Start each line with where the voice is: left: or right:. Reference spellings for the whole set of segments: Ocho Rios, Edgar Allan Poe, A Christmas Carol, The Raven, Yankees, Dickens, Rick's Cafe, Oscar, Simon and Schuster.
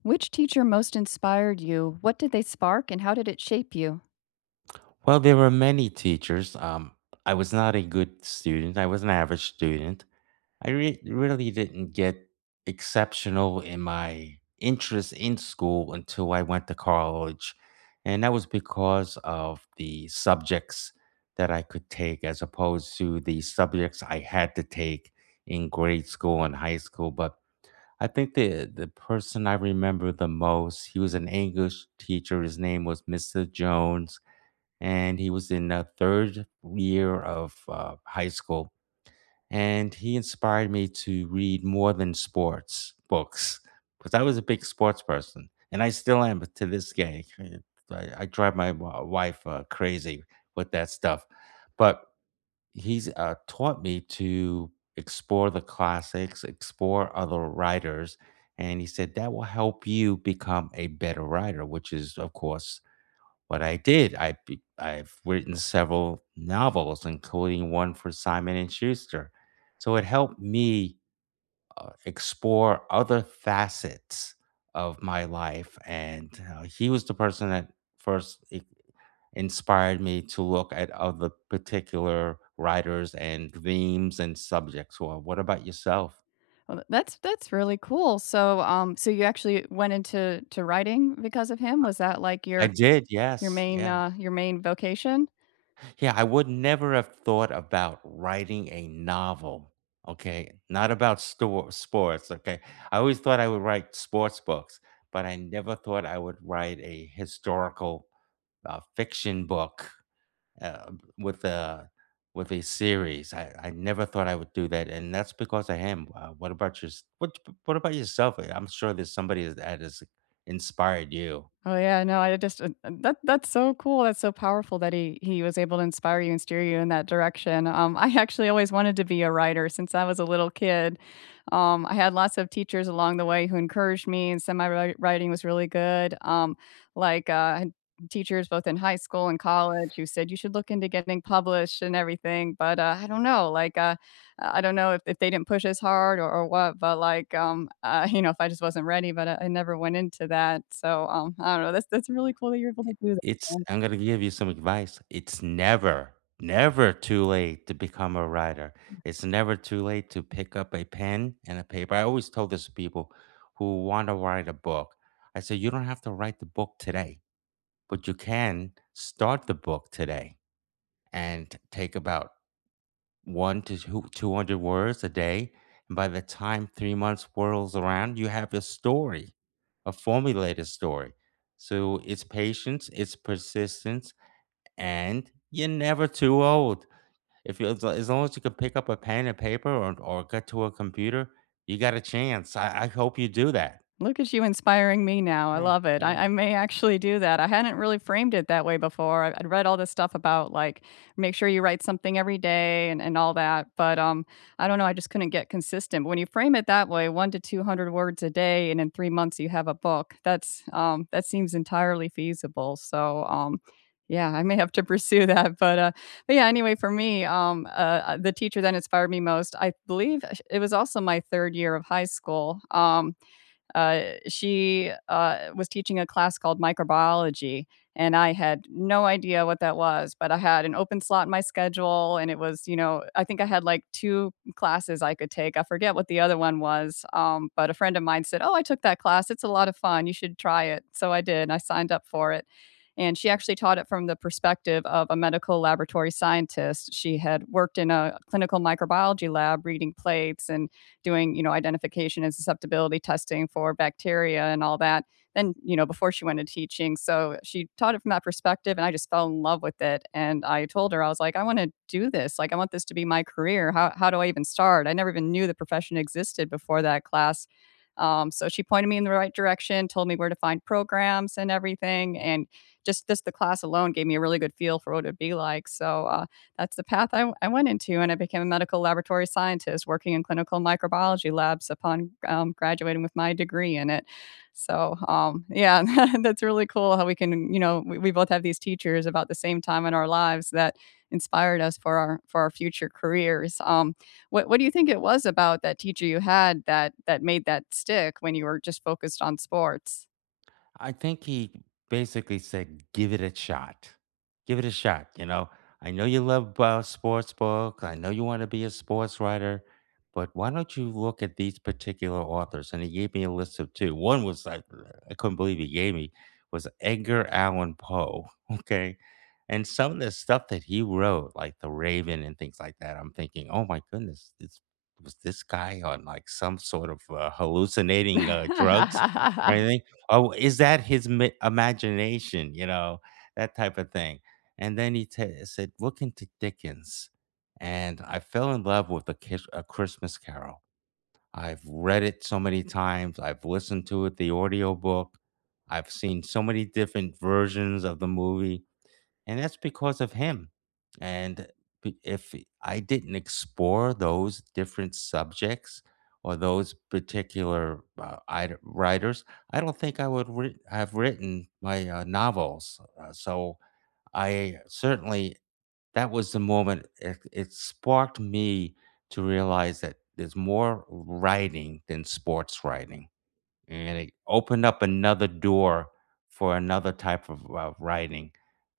left: Which teacher most inspired you? What did they spark and how did it shape you?
right: Well, there were many teachers. I was not a good student. I was an average student. Really didn't get exceptional in my interest in school until I went to college. And that was because of the subjects that I could take as opposed to the subjects I had to take in grade school and high school. But I think the person I remember the most, he was an English teacher. His name was Mr. Jones and he was in the third year of high school. And he inspired me to read more than sports books because I was a big sports person, and I still am to this day. I drive my wife crazy with that stuff, but he's taught me to explore the classics, explore other writers, and he said that will help you become a better writer, which is, of course, what I did. I've written several novels, including one for Simon and Schuster. So it helped me, explore other facets of my life, and, he was the person that first I inspired me to look at other particular writers and themes and subjects. Well, what about yourself?
left: Well, that's really cool. So, so you actually went into to writing because of him? Was that like
right: I did, yes, yeah.
left: your main vocation?
right: Yeah, I would never have thought about writing a novel, okay? Not about store sports, okay? I always thought I would write sports books, but I never thought I would write a historical fiction book uh, with a with a series. I never thought I would do that, and that's because of him. What What about yourself? I'm sure there's somebody that has inspired you.
left: Oh yeah, no, I just that that's so cool. That's so powerful that he was able to inspire you and steer you in that direction. I actually always wanted to be a writer since I was a little kid. I had lots of teachers along the way who encouraged me, and some of my writing was really good. I had teachers both in high school and college who said you should look into getting published and everything. But I don't know, I don't know if they didn't push as hard or what, but you know, if I just wasn't ready, but I never went into that. So, I don't know. That's really cool that you're able to do
right: It's
left: that.
right: I'm gonna give you some advice. It's never, never too late to become a writer. It's never too late to pick up a pen and a paper. I always tell this to people who want to write a book. I say you don't have to write the book today, but you can start the book today and take about 1 to 200 words a day. And by the time 3 months whirls around, you have a story, a formulated story. So it's patience, it's persistence, and you're never too old. If you, as long as you can pick up a pen and paper, or get to a computer, you got a chance. I hope you do that.
left: Look at you inspiring me now. I
right: Mm.
left: love it. I may actually do that. I hadn't really framed it that way before. I'd read all this stuff about like make sure you write something every day and all that. But I don't know. I just couldn't get consistent. But when you frame it that way, one to two hundred words a day, and in 3 months you have a book. That's that seems entirely feasible. So yeah, I may have to pursue that. But yeah, anyway, for me, the teacher that inspired me most, I believe it was also my third year of high school. Uh, she was teaching a class called microbiology, and I had no idea what that was, but I had an open slot in my schedule, and it was, you know, I think I had like two classes I could take. I forget what the other one was, but a friend of mine said, "Oh, I took that class. It's a lot of fun. You should try it." So I did. I signed up for it. And she actually taught it from the perspective of a medical laboratory scientist. She had worked in a clinical microbiology lab reading plates and doing, you know, identification and susceptibility testing for bacteria and all that. Then, you know, before she went into teaching. So she taught it from that perspective and I just fell in love with it. And I told her, I was like, I want to do this. Like, I want this to be my career. How do I even start? I never even knew the profession existed before that class. So she pointed me in the right direction, told me where to find programs and everything. And just this, the class alone gave me a really good feel for what it'd be like. So that's the path I went into, and I became a medical laboratory scientist working in clinical microbiology labs upon graduating with my degree in it. So, yeah, that's really cool how we can, you know, we both have these teachers about the same time in our lives that inspired us for our future careers. What do you think it was about that teacher you had that that made that stick when you were just focused on sports?
right: I think he basically said, "Give it a shot. Give it a shot." You know, I know you love sports books. I know you want to be a sports writer, but why don't you look at these particular authors? And he gave me a list of two. One was like I couldn't believe he gave me was Edgar Allan Poe. Okay, and some of the stuff that he wrote, like The Raven and things like that, I'm thinking, oh my goodness, this was this guy on like some sort of hallucinating drugs? Right? Oh, is that his mi imagination, you know, that type of thing, and then he ta said, "Look into Dickens," and I fell in love with A Christmas Carol. I've read it so many times, I've listened to it, the audiobook, I've seen so many different versions of the movie, and that's because of him. And b- if I didn't explore those different subjects or those particular writers, I don't think I would writ have written my novels. So I certainly that was the moment it sparked me to realize that there's more writing than sports writing and it opened up another door for another type of writing.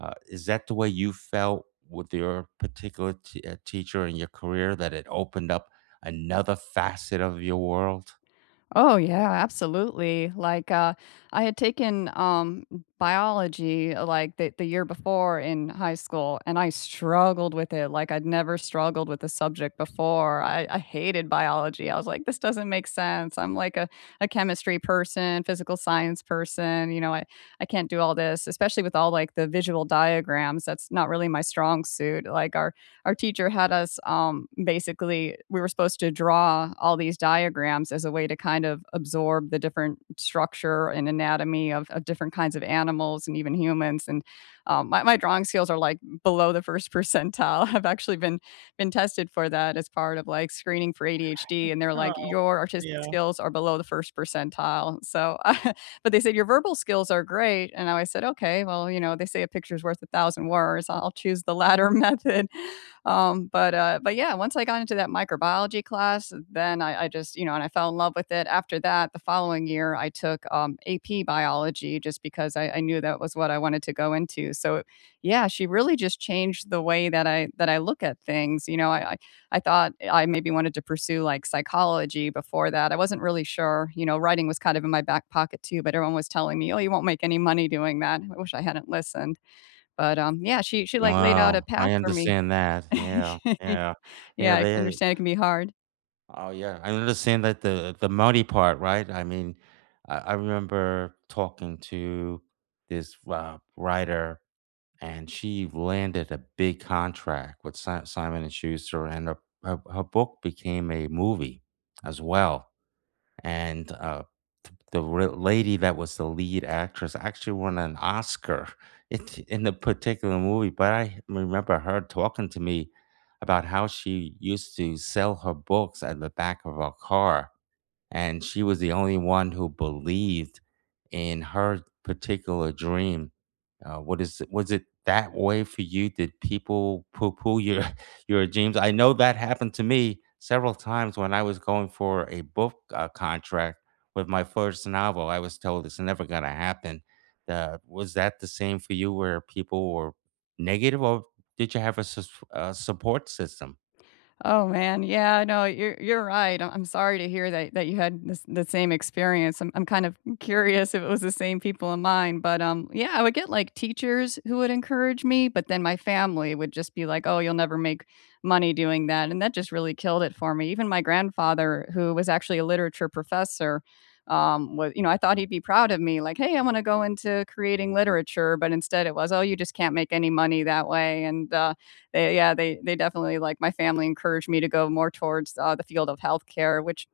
right: Is that the way you felt with your particular teacher in your career that it opened up another facet of your world?
left: Oh yeah, absolutely. Like I had taken biology like the year before in high school, and I struggled with it. Like I'd never struggled with the subject before. I hated biology. I was like, this doesn't make sense. I'm like a chemistry person, physical science person. You know, I can't do all this, especially with all like the visual diagrams. That's not really my strong suit. Like our teacher had us basically we were supposed to draw all these diagrams as a way to kind of absorb the different structure and anatomy of different kinds of animals and even humans and my drawing skills are like below the first percentile. I've actually been tested for that as part of like screening for ADHD, and they're like your artistic skills are below the first percentile. So but they said your verbal skills are great, and I said okay, well, you know, they say a picture's worth a thousand words. I'll choose the latter method. But but yeah, once I got into that microbiology class, then I just you know, and I fell in love with it. After that, the following year, I took AP biology just because I knew that was what I wanted to go into. So yeah, she really just changed the way that I look at things. You know, I thought I maybe wanted to pursue like psychology before that. I wasn't really sure. You know, writing was kind of in my back pocket too, but everyone was telling me, oh, you won't make any money doing that. I wish I hadn't listened. But yeah, she like laid out a
right: Wow, I
left: path for me.
right: understand that. Yeah, yeah, yeah.
left: Yeah, I
right: They,
left: understand it can be hard.
right: oh yeah, I understand that the money part, right? I mean, I remember talking to this writer and she landed a big contract with Simon and Schuster, and her book became a movie as well. And the lady that was the lead actress actually won an Oscar it, in the particular movie. But I remember her talking to me about how she used to sell her books at the back of her car and she was the only one who believed in her particular dream. What is Was it that way for you? Did people poo-poo your your dreams? I know that happened to me several times when I was going for a book contract with my first novel. I was told it's never going to happen. Was that the same for you, where people were negative, or did you have a support system?
left: Oh man, yeah, no, you're right. I- I'm sorry to hear that that you had this, the same experience. I'm kind of curious if it was the same people in mine, but yeah, I would get like teachers who would encourage me, but then my family would just be like, "Oh, you'll never make money doing that," and that just really killed it for me. Even my grandfather, who was actually a literature professor, was you know I thought he'd be proud of me, like, "Hey, I want to go into creating literature," but instead it was, "Oh, you just can't make any money that way," and they yeah, they definitely like my family encouraged me to go more towards the field of healthcare, which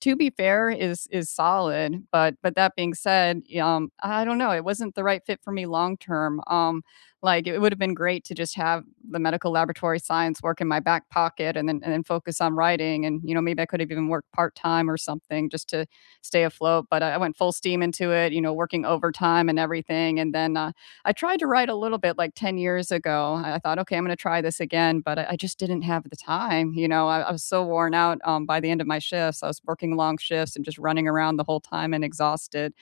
left: to be fair is solid. But that being said, I don't know, it wasn't the right fit for me long term. Like it would have been great to just have the medical laboratory science work in my back pocket and then focus on writing, and you know maybe I could have even worked part time or something just to stay afloat. But I went full steam into it, you know, working overtime and everything, and then I tried to write a little bit like 10 years ago. I thought, okay, I'm going to try this again, but I just didn't have the time. You know, I was so worn out by the end of my shifts. I was working long shifts and just running around the whole time and exhausted.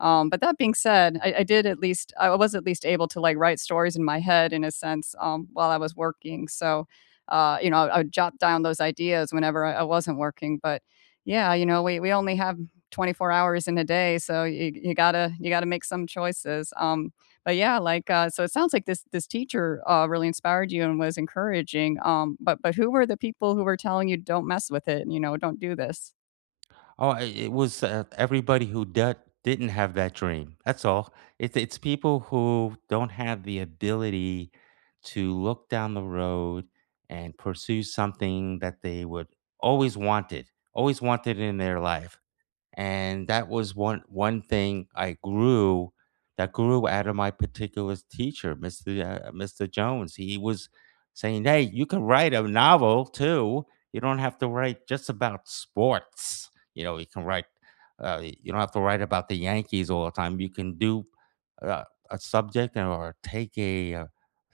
left: But that being said, I did at least, I was at least able to like write stories in my head in a sense while I was working. So, you know, I would jot down those ideas whenever I wasn't working. But yeah, you know, we only have 24 hours in a day, so you gotta make some choices. But yeah, like, so it sounds like this teacher, really inspired you and was encouraging, but but who were the people who were telling you, "Don't mess with it," and you know, "Don't do this"?
right: Oh, I it was, everybody who d didn't have that dream. That's all. It's people who don't have the ability to look down the road and pursue something that they would always wanted, always wanted in their life and that was one thing I grew that grew out of my particular teacher, Mr. Jones. He was saying, "Hey, you can write a novel too. You don't have to write just about sports. You know, you can write. You don't have to write about the Yankees all the time. You can do uh, a subject or take a uh,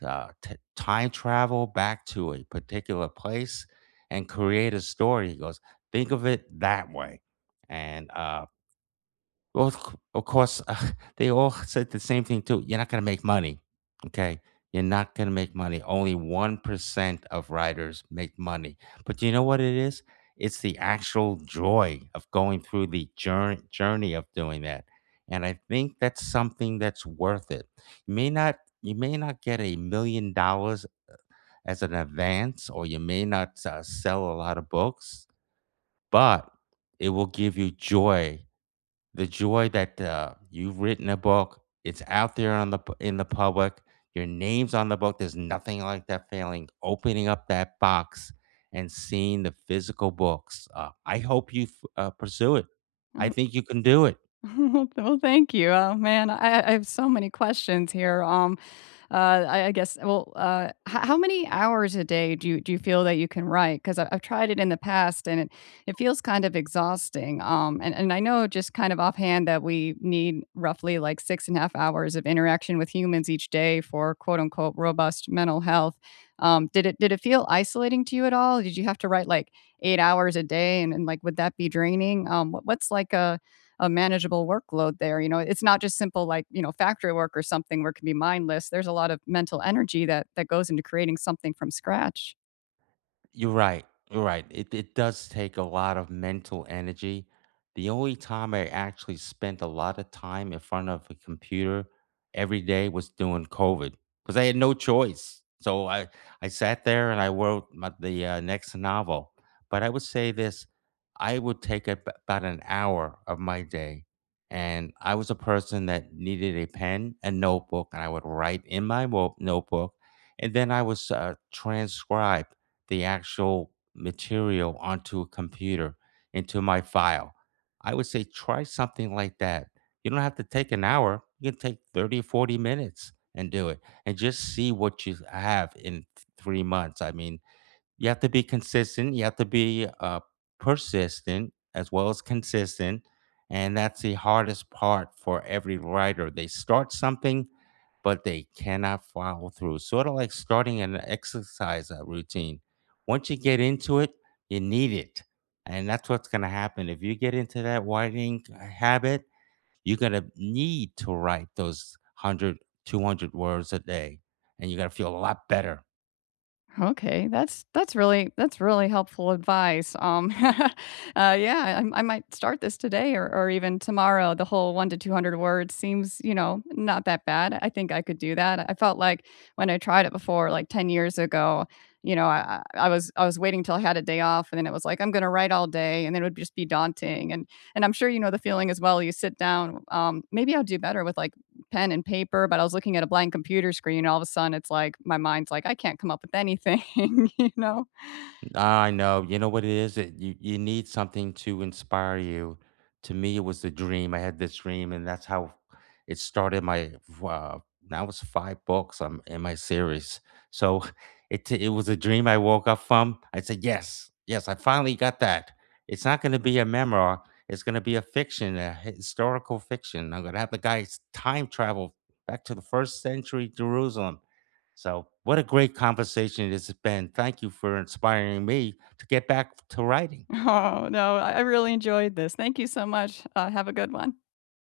right: uh, t- time travel back to a particular place." And create a story. He goes, think of it that way and well, of course, they all said the same thing too. You're not going to make money. Okay. You're not going to make money. Only 1% of writers make money. But you know what it is? It's the actual joy of going through the journey of doing that. And I think that's something that's worth it. You may not you may not get $1 million as an advance or you may not sell a lot of books, but it will give you joy the joy that you've written a book. It's out there in the public. Your name's on the book. There's nothing like that feeling. Opening up that box and seeing the physical books. I hope you pursue it. I
left: Oh,
right: think you can do it.
left: well, thank you. Oh, man, I have so many questions here, um. Uh, I guess. Well, how many hours a day do you feel that you can write? Because I've tried it in the past, and it feels kind of exhausting. And I know just kind of offhand that we need roughly like 6.5 hours of interaction with humans each day for quote unquote robust mental health. Did it feel isolating to you at all? Did you have to write like 8 hours a day, and like would that be draining? What's like a manageable workload there. You know, it's not just simple like, you know, factory work or something where it can be mindless. There's a lot of mental energy that goes into creating something from scratch.
right: You're right. You're right. It does take a lot of mental energy. The only time I actually spent a lot of time in front of a computer every day was doing COVID because I had no choice. So I sat there and I wrote the next novel. But I would say this: I would take about an hour of my day, and I was a person that needed a pen and notebook, and I would write in my notebook, and then I was transcribe the actual material onto a computer into my file. I would say try something like that. You don't have to take an hour. You can take 30, 40 minutes and do it and just see what you have in 3 months. I mean, you have to be consistent. You have to be persistent as well as consistent. And that's the hardest part for every writer. They start something but they cannot follow through. Sort of like starting an exercise routine. Once you get into it, you need it. And that's what's going to happen. If you get into that writing habit, you're going to need to write those 100, 200 words a day. And you're going to feel a lot better.
left: Okay, that's really helpful advice. Yeah, I might start this today or even tomorrow. The whole one to two hundred words seems, you know, not that bad. I think I could do that. I felt like when I tried it before, like 10 years ago, you know, I was waiting till I had a day off, and then it was like I'm going to write all day, and then it would just be daunting. And I'm sure you know the feeling as well. You sit down. Maybe I'll do better with like pen and paper, but I was looking at a blank computer screen. And All of a sudden, it's like my mind's like, I can't come up with anything, you know?
right: I know. You know what it is? You need something to inspire you. To me, it was the dream. I had this dream, and that's how it started. My uh, now it's 5 books. I'm in my series, so it was a dream I woke up from. I said, "Yes, yes, I finally got that." It's not going to be a memoir. It's going to be a fiction, a historical fiction. I'm going to have the guys time travel back to the first century Jerusalem so, what a great conversation it has been. Thank you for inspiring me to get back to writing.
left: Oh, no, I really enjoyed this. Thank you so much. Have a good one.